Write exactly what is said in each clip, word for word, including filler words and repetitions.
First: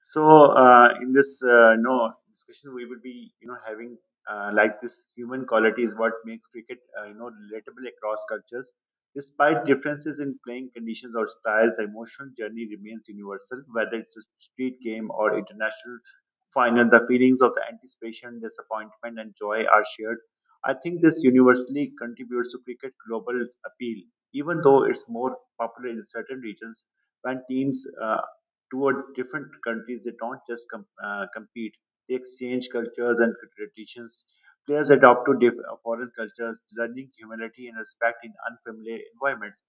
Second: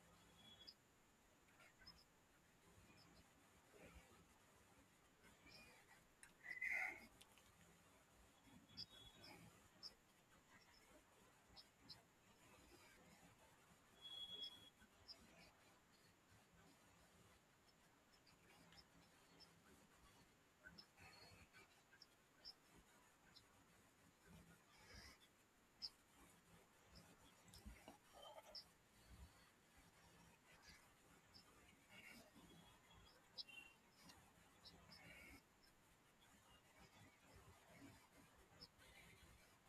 So uh, in this uh, no discussion, we would be you know having uh, like this human quality is what makes cricket uh, you know relatable across cultures. Despite differences in playing conditions or styles, the emotional journey remains universal. Whether it's a street game or international final, the feelings of the anticipation, disappointment, and joy are shared. I think this universally contributes to cricket global appeal, even though it's more popular in certain regions when teams uh, toward different countries. They don't just com- uh, compete; they exchange cultures and traditions. Players adapt to diff- uh, foreign cultures, learning humility and respect in unfamiliar environments.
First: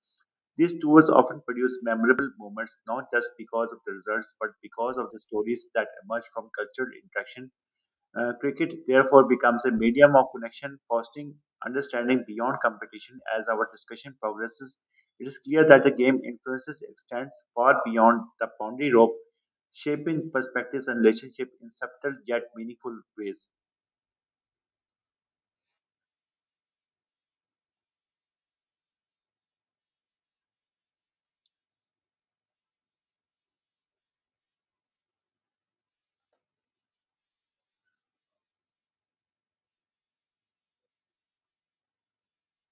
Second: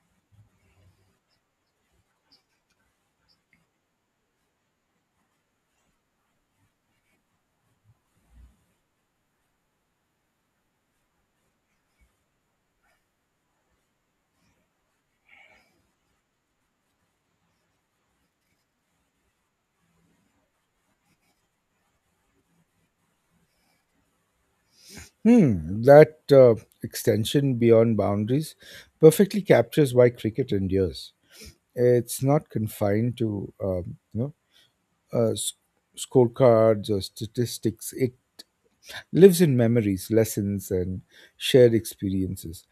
These tours often produce memorable moments, not just because of the results, but because of the stories that emerge from cultural interaction uh, Cricket therefore becomes a medium of connection, fostering understanding beyond competition. As our discussion progresses, it is clear that the game influences extends far beyond the boundary rope, shaping perspectives and relationship in subtle yet meaningful ways. Hmm, that uh, extension beyond boundaries perfectly captures why cricket endures. It's not confined to um, you know uh, s- scorecards or statistics. It lives in memories, lessons, and shared experiences.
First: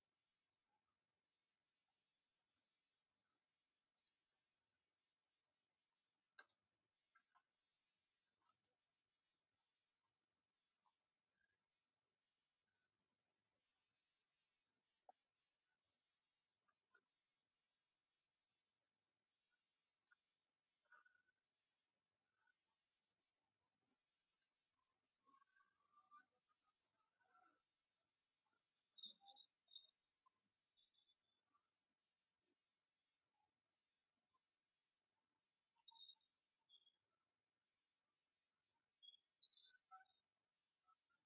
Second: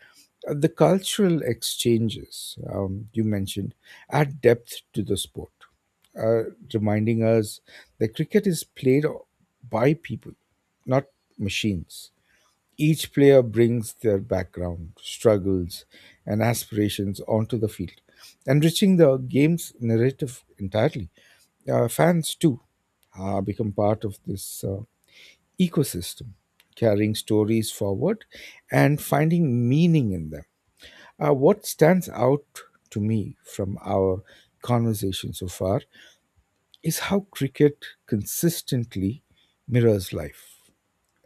Uh, The cultural exchanges um, you mentioned add depth to the sport, uh, reminding us that cricket is played by people, not machines. Each player brings their background, struggles, and aspirations onto the field, enriching the game's narrative entirely. Uh, fans, too, uh, become part of this uh, ecosystem, carrying stories forward and finding meaning in them. Uh, what stands out to me from our conversation so far is how cricket consistently mirrors life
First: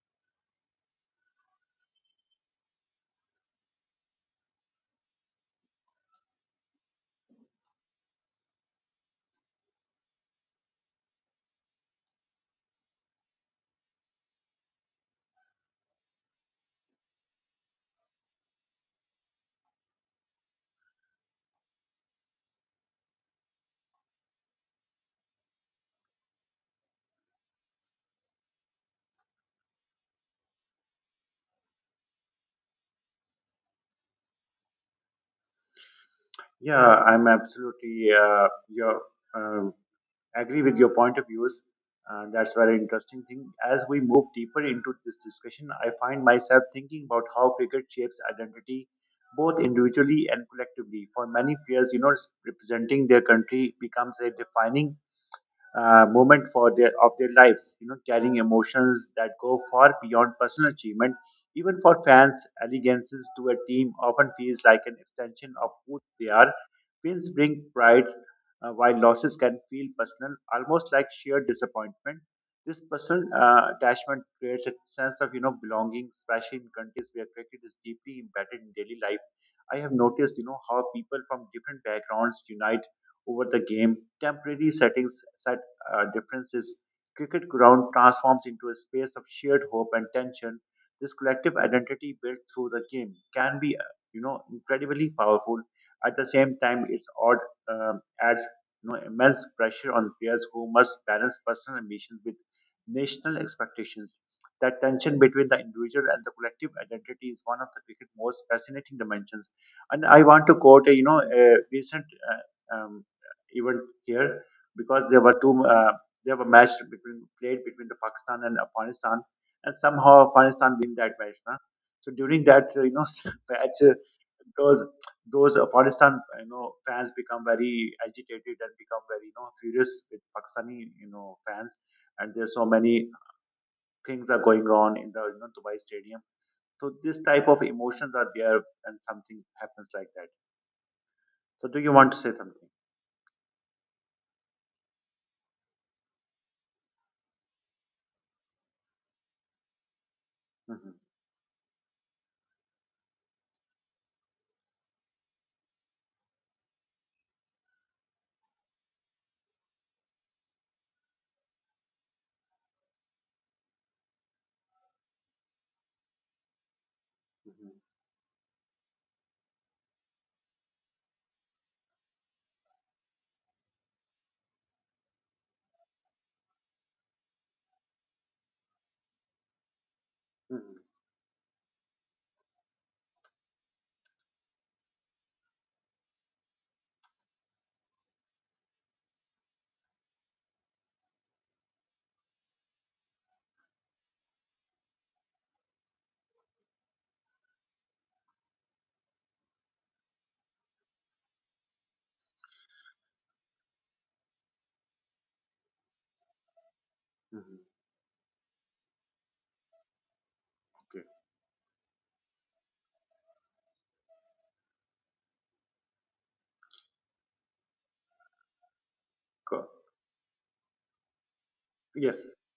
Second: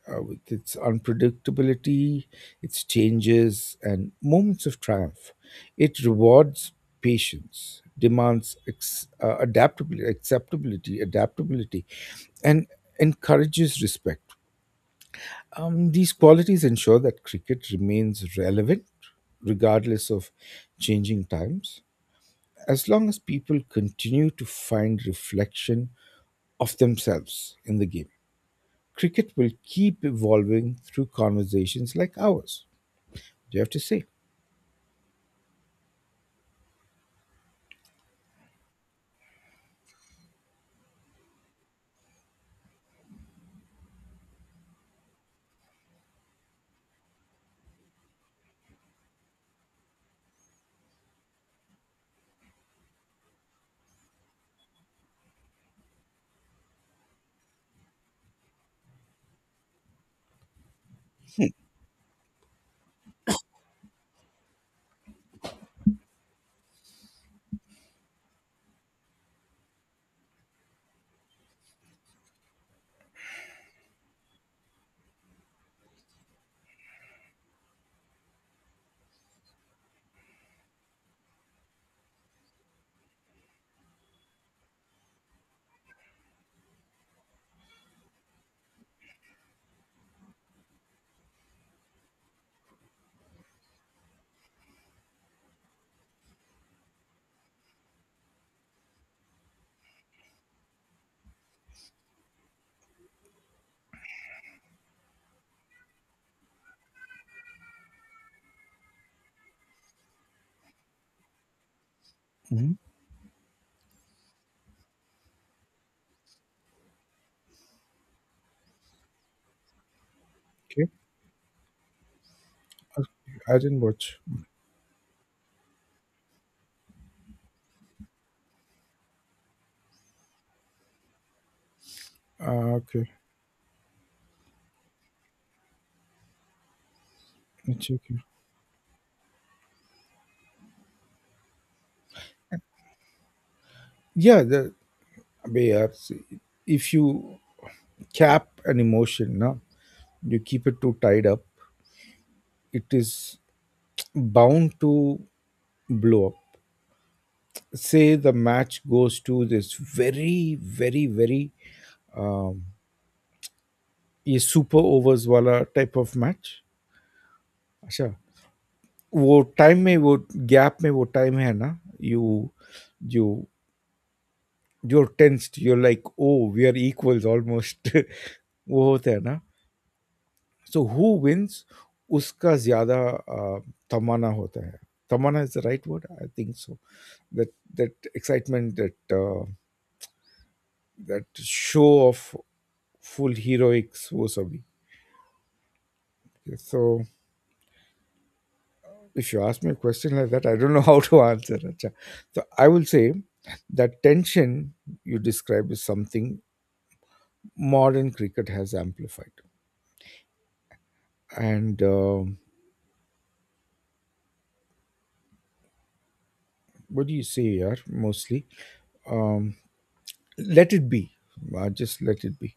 uh, with its unpredictability, its changes, and moments of triumph. It rewards patience, demands ex- uh, adaptability, acceptability, adaptability, and encourages respect. Um, these qualities ensure that cricket remains relevant regardless of changing times, as long as people continue to find reflection of themselves in the game cricket will keep evolving through conversations like ours. You have to see. Yeah, I'm absolutely uh, your uh, agree with your point of views. Uh, that's a very interesting thing. As we move deeper into this discussion, I find myself thinking about how cricket shapes identity, both individually and collectively. For many players, you know, representing their country becomes a defining uh, moment for their of their lives. You know, carrying emotions that go far beyond personal achievement. Even for fans, allegiances to a team often feels like an extension of who they are. Wins bring pride, uh, while losses can feel personal, almost like sheer disappointment. This personal uh, attachment creates a sense of you know belonging, especially in countries where cricket is deeply embedded in daily life. I have noticed you know how people from different backgrounds unite over the game. Temporary settings uh, differences, cricket ground transforms into a space of shared hope and tension. This collective identity built through the game can be, uh, you know, incredibly powerful. At the same time, it's odd um, adds you know immense pressure on players who must balance personal ambitions with national expectations. That tension between the individual and the collective identity is one of the cricket's most fascinating dimensions. And I want to quote a you know a recent Hmm. uh, um, event here because there were two uh, there were match between played between the Pakistan and Afghanistan, and somehow Afghanistan Okay. win that match. Nah? So during that uh, you know I match, didn't uh, watch. those those Afghanistan you know fans become very agitated and become very you know furious with Pakistani you know fans, and there's so Uh, okay. many things are going on in the you know, Dubai Stadium. So this type of It's emotions okay. are there, and something happens like that. So do you want to say something? Yeah, the, we are- if you cap an emotion, no, you keep it Hmm. too tied up, it is bound to blow up. Say the match goes to this very, very, very um, a super overs wala type of match. Hmm. वो time में वो gap में वो time है ना you you you are tensed you are like oh we are equals almost वो होता है ना Hmm. सो हु विंस उसका ज्यादा अ, तमन्ना होता है तमन्ना is the right word I think so that that excitement that uh, that show of full heroics वो सभी so if you ask me a question like that, I don't know how to answer. Acha. So I will say that tension you describe is something Hmm. modern cricket has amplified. Okay. And um what do you say here? Mostly, um, Go. let it be. Uh, just Yes. let it be.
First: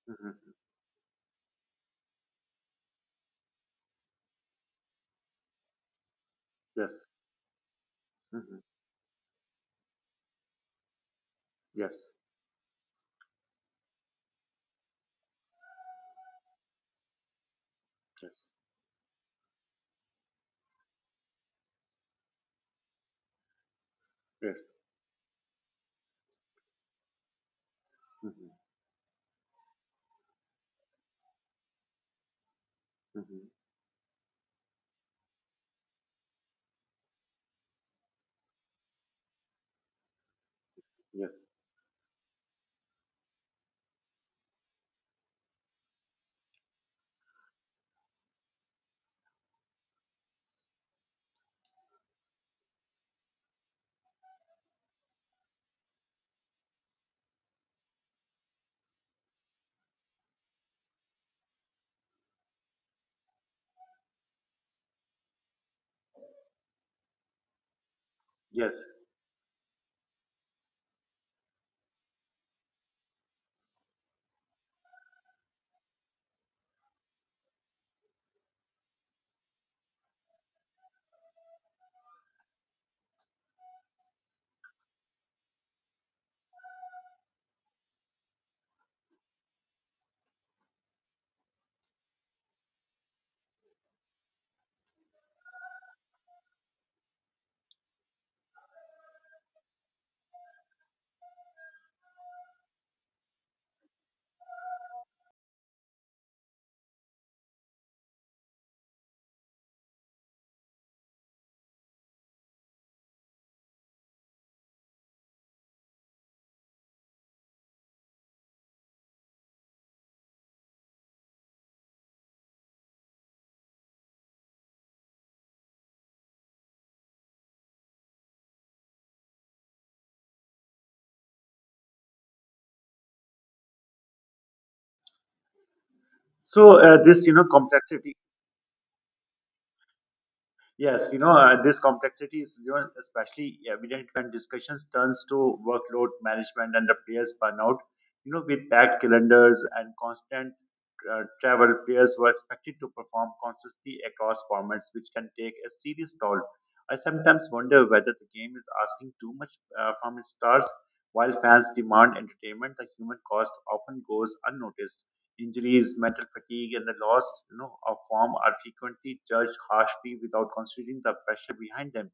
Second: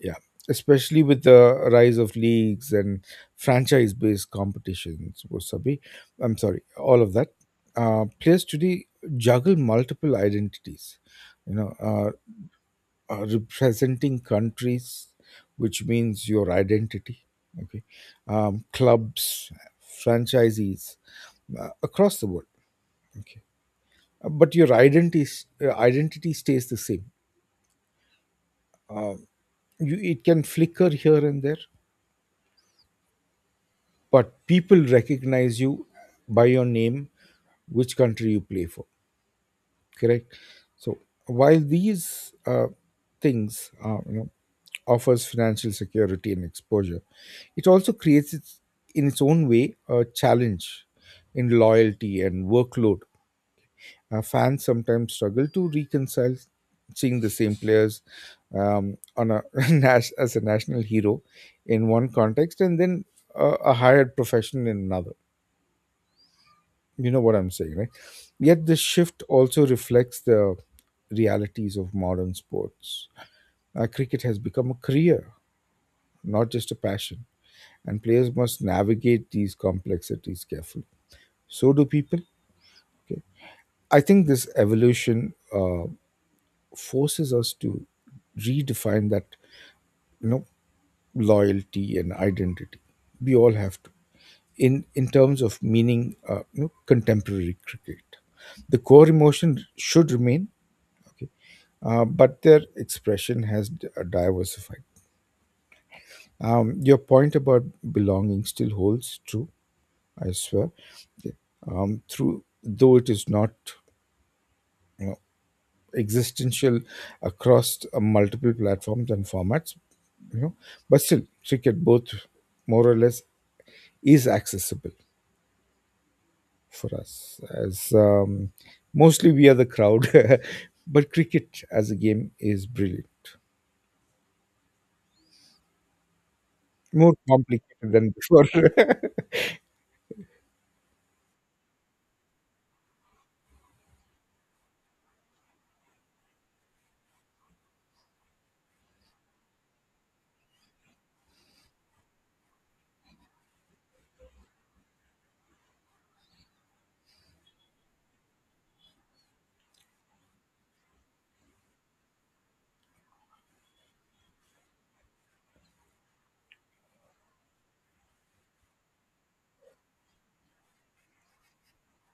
Yeah. Hmm. Especially with the rise of leagues and franchise-based competitions, wasabi. I'm sorry, all Yes. of that. Uh, players Hmm. today juggle multiple identities you know Yes. uh, uh, representing countries, which means your identity, okay, Yes. um, clubs, franchisees uh, across the world, okay. Uh, but Yes. your identity s- uh, identity stays the same. Hmm. Um, you, it can flicker here and there, Hmm. but people recognize you by your name, which country you play for correct so Yes. while these uh, things uh, you know offers financial security and exposure it also creates its, in its own way a challenge in loyalty and workload uh, fans sometimes struggle to reconcile seeing the same players um, on a nas- as a national hero in one context and then a, a hired professional in another. You know what I'm saying, right? Yet this Yes. shift also reflects the realities of modern sports. Uh, cricket has become a career, not just a passion, and players must navigate these complexities carefully. So do people. Okay. I think this evolution uh, forces us to redefine that, you know, loyalty and identity. We all have to. In, in terms of meaning, uh, you know, contemporary cricket, the core emotion should remain okay uh, but their expression has d- uh, diversified. Um, your point about belonging still holds true, I swear. Okay. Um, through though it is not, you know, existential across uh, multiple platforms and formats, you know, but still cricket both more or less is accessible for us as um, mostly we are the crowd, but cricket as a game is brilliant, So uh, more this, you know, complicated than complexity. before. Yes, you know, uh, this complexity is you know, especially evident when discussions turns to workload management and the players burnout. You know, with packed calendars and constant uh, travel, players were expected to perform consistently across formats, which can take a serious toll. I sometimes wonder whether the game is asking too much uh, from its stars. While fans demand entertainment, the human cost often goes unnoticed injuries, mental fatigue, and the loss you know, of form are frequently judged harshly without considering the pressure behind them.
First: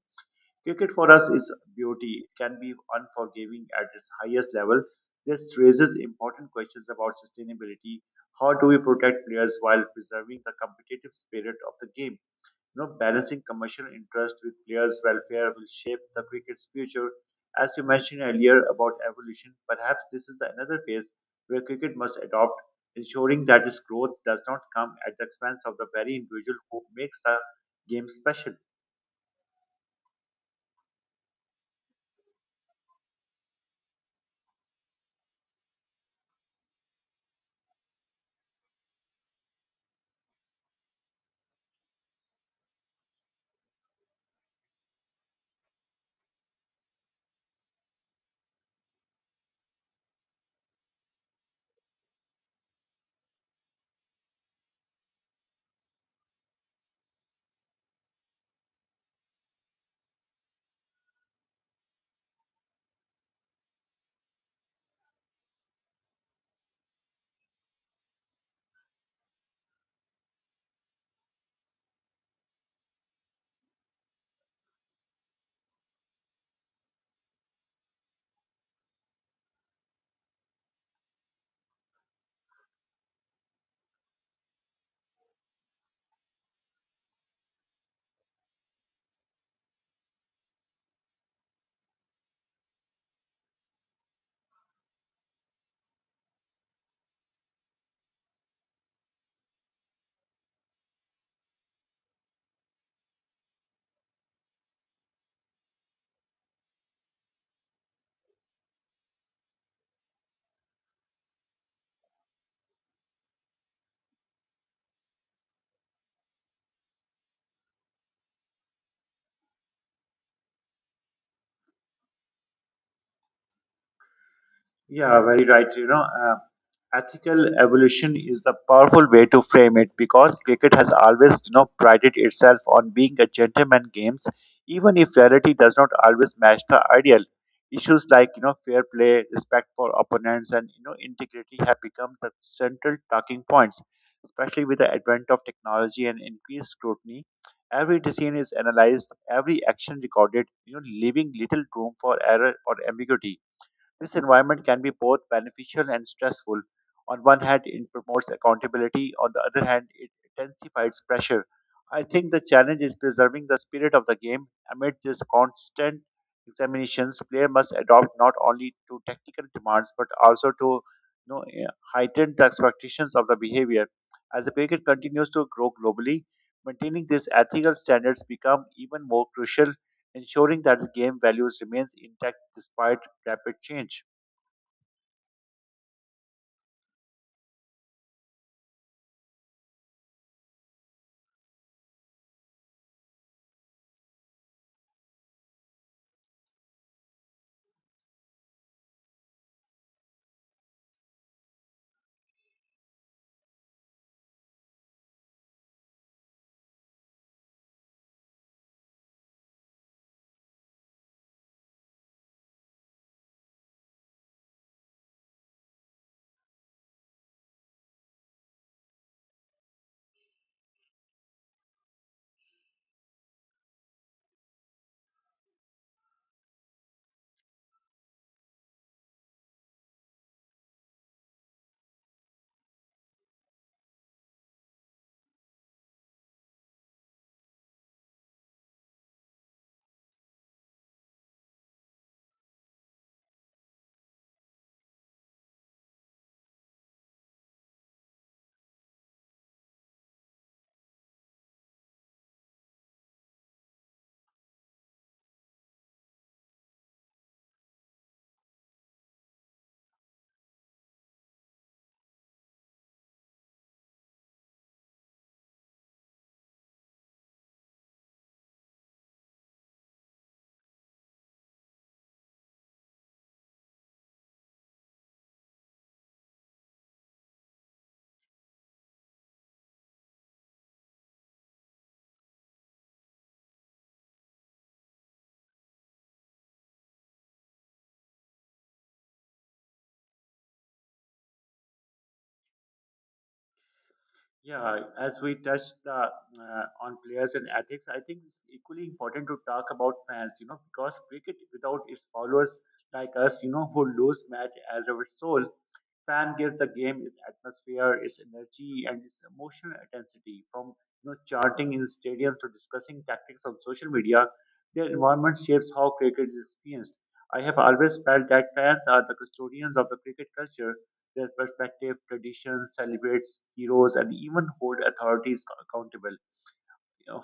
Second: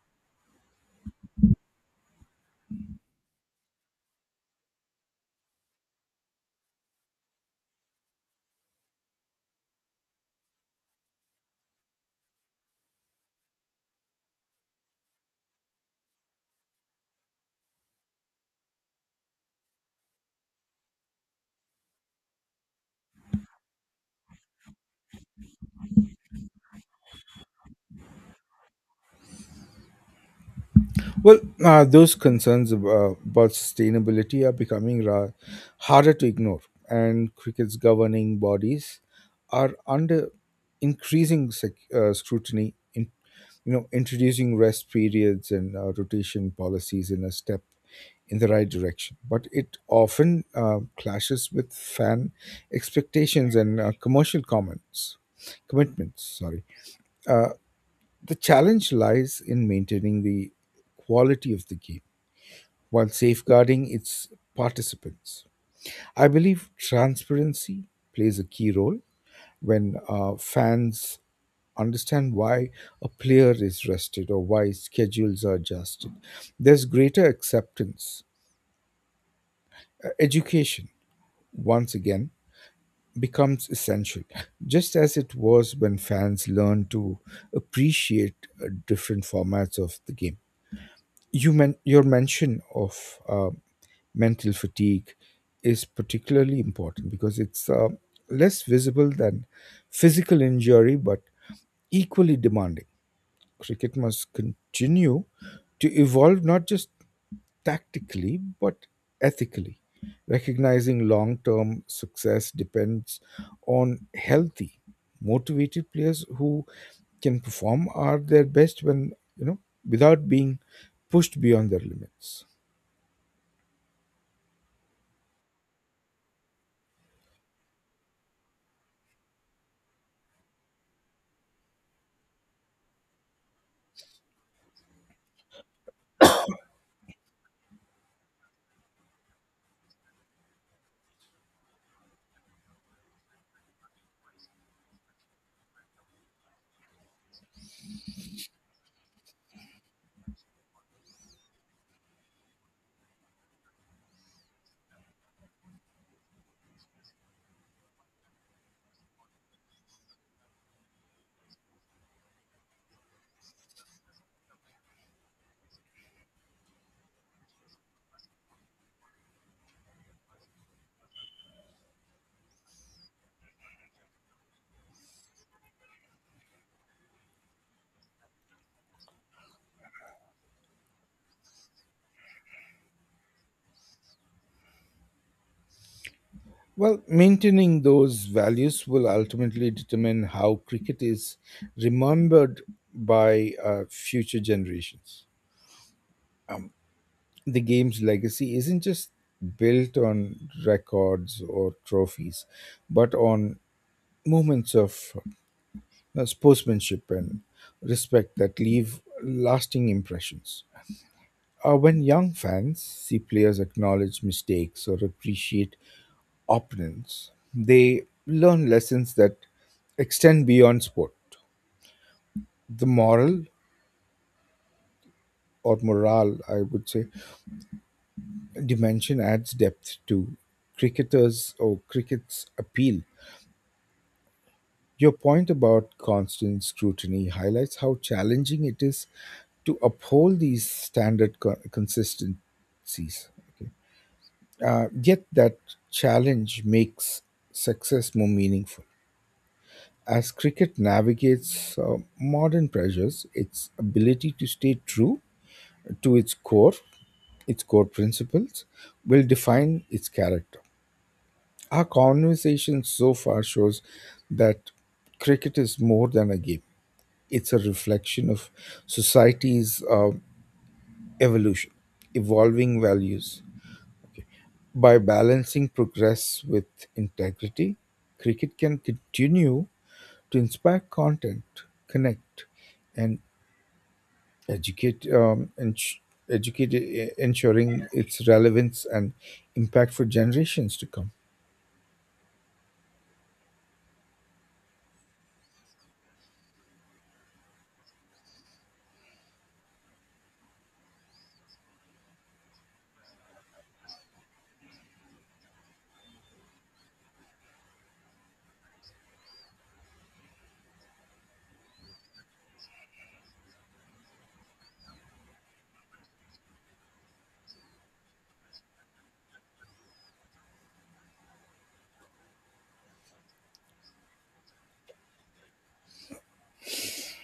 Cricket for us is beauty. It can be unforgiving at its highest level. This raises important questions about sustainability. How do we protect players while preserving the competitive spirit of the game? You know, balancing commercial interest with players' welfare will shape the cricket's future. As you mentioned earlier about evolution, perhaps this is another phase where cricket must adopt, ensuring that its growth does not come at the expense of the very individual who makes the game special. Well, uh, those concerns ab- uh, about sustainability are becoming ra- harder to ignore, and cricket's governing bodies are under increasing sec- uh, scrutiny. In, you know, introducing rest periods and uh, rotation policies in a step in the right direction, but it often uh, clashes with fan expectations and uh, commercial comments commitments. Sorry. Uh, the challenge lies in maintaining the quality of the game while safeguarding its participants. I believe transparency plays a key role when uh, fans understand why a player is rested or why schedules are adjusted. There's greater acceptance. Uh, Education, once again, becomes essential, just as it was when fans learned to appreciate uh, different formats of the game. You men- your mention of uh, mental fatigue is particularly important because it's uh, less visible than physical injury but equally demanding. Cricket must continue to evolve not just tactically but ethically, recognizing long-term success depends on healthy motivated players who can perform are their best when, you know, without being pushed beyond their limits. Yeah, very right. You know, ethical evolution is the powerful way to frame it because cricket has always you know prided itself on being a gentleman games, even if reality does not always match the ideal. Issues like you know fair play, respect for opponents, and you know integrity have become the central talking points, especially with the advent of technology and increased scrutiny. Every decision is analyzed, every action recorded, you know leaving little room for error or ambiguity. This environment can be both beneficial and stressful. On one hand, it promotes accountability. On the other hand, it intensifies pressure. I think the challenge is preserving the spirit of the game. Amid this constant examinations, player must adopt not only to technical demands but also to you know, eh, heighten the expectations of the behavior. As the cricket continues to grow globally, maintaining these ethical standards become even more crucial, ensuring that the game values remains intact despite rapid change. Well, maintaining those values will ultimately determine how cricket is remembered by uh, future generations. Um, the game's legacy isn't just built on records or trophies, but on moments of uh, sportsmanship and respect that leave lasting impressions. Uh, when young fans see players acknowledge mistakes or appreciate opponents, they learn lessons that extend beyond sport. The moral or morale, I would say, dimension adds depth to cricketers or cricket's appeal. Your point about constant scrutiny highlights how challenging it is to uphold these standard co- consistencies. Okay. Uh, yet that challenge makes success more meaningful. As cricket navigates uh, modern pressures, its ability to stay true to its core, its core principles, will define its character. Our conversation so far shows that cricket is more than a game, it's a reflection of society's uh, evolution, evolving values. Okay. By balancing progress with integrity, cricket can continue to inspire content, connect, and educate um, ens- educate e- ensuring its relevance and impact for generations to come. Yeah, as we touched the, uh, on players and ethics, I think it's equally important to talk about fans, you know, because cricket without its followers like us, you know, who lose match as our soul. Fan gives the game its atmosphere, its energy, and its emotional intensity. From you know chanting in stadiums to discussing tactics on social media, their environment shapes how cricket is experienced. I have always felt that fans are the custodians of the cricket culture. Their perspective, traditions, celebrates heroes, and even hold authorities accountable.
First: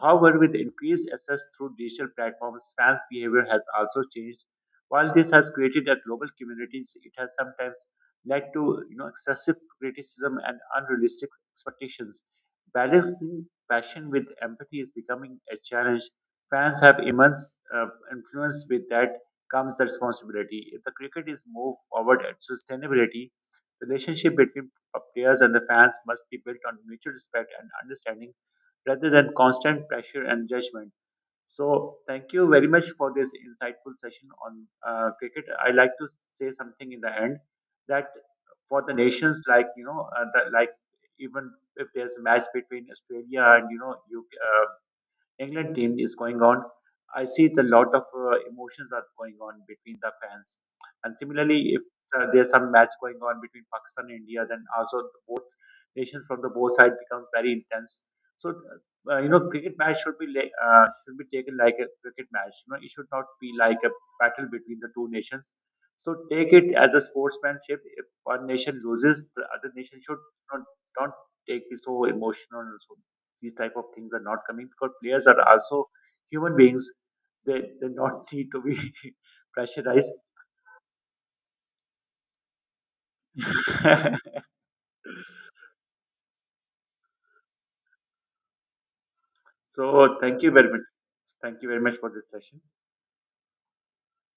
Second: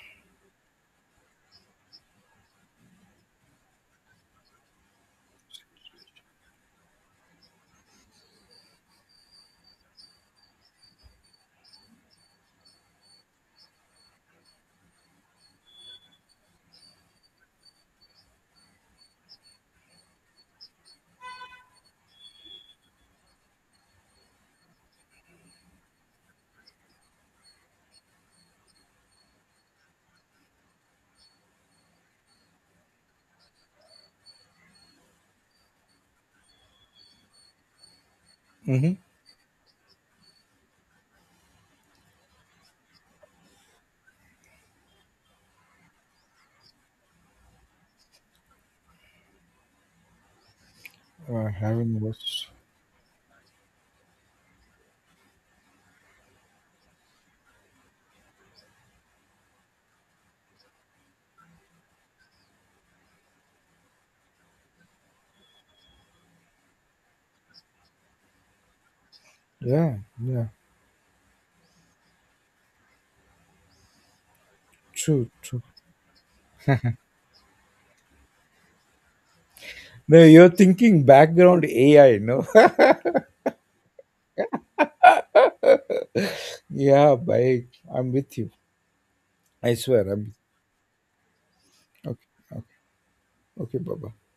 However, with increased access through digital platforms, fans' behavior has also changed. While this has created a global community, it has sometimes led to you know excessive criticism and unrealistic expectations. Balancing passion with empathy is becoming a challenge. Fans have immense uh, influence. With that comes the responsibility. If the cricket is moved forward at sustainability, relationship between players and the fans must be built on mutual respect and understanding rather than constant pressure and judgment. So, thank you very much for this insightful session on uh, cricket. I like to say something in the end that for Hmm. the nations like you know uh, that like, even if there's a match between Australia and you know you uh, England team is going on. I see the lot of uh, emotions are going on between the fans, and Uh, similarly, if having uh, there's watched, some match going on between Pakistan and India, then also the both nations from the both side becomes very intense. So, uh, uh, you know, cricket match should be like uh, should be taken like a cricket match. You know, it should not be like a battle between the two nations. So take it as a sportsmanship. If one nation loses, the other yeah, nation should yeah, not, don't take it so emotional. These type of things are not coming because players true, are true. also human beings. They they not need to be pressurized. No, you're thinking background A I, no? Yeah, bye. I'm with you. I swear. So I'm thank you very much. Thank you very much for this okay. Okay. session. Okay. Bye.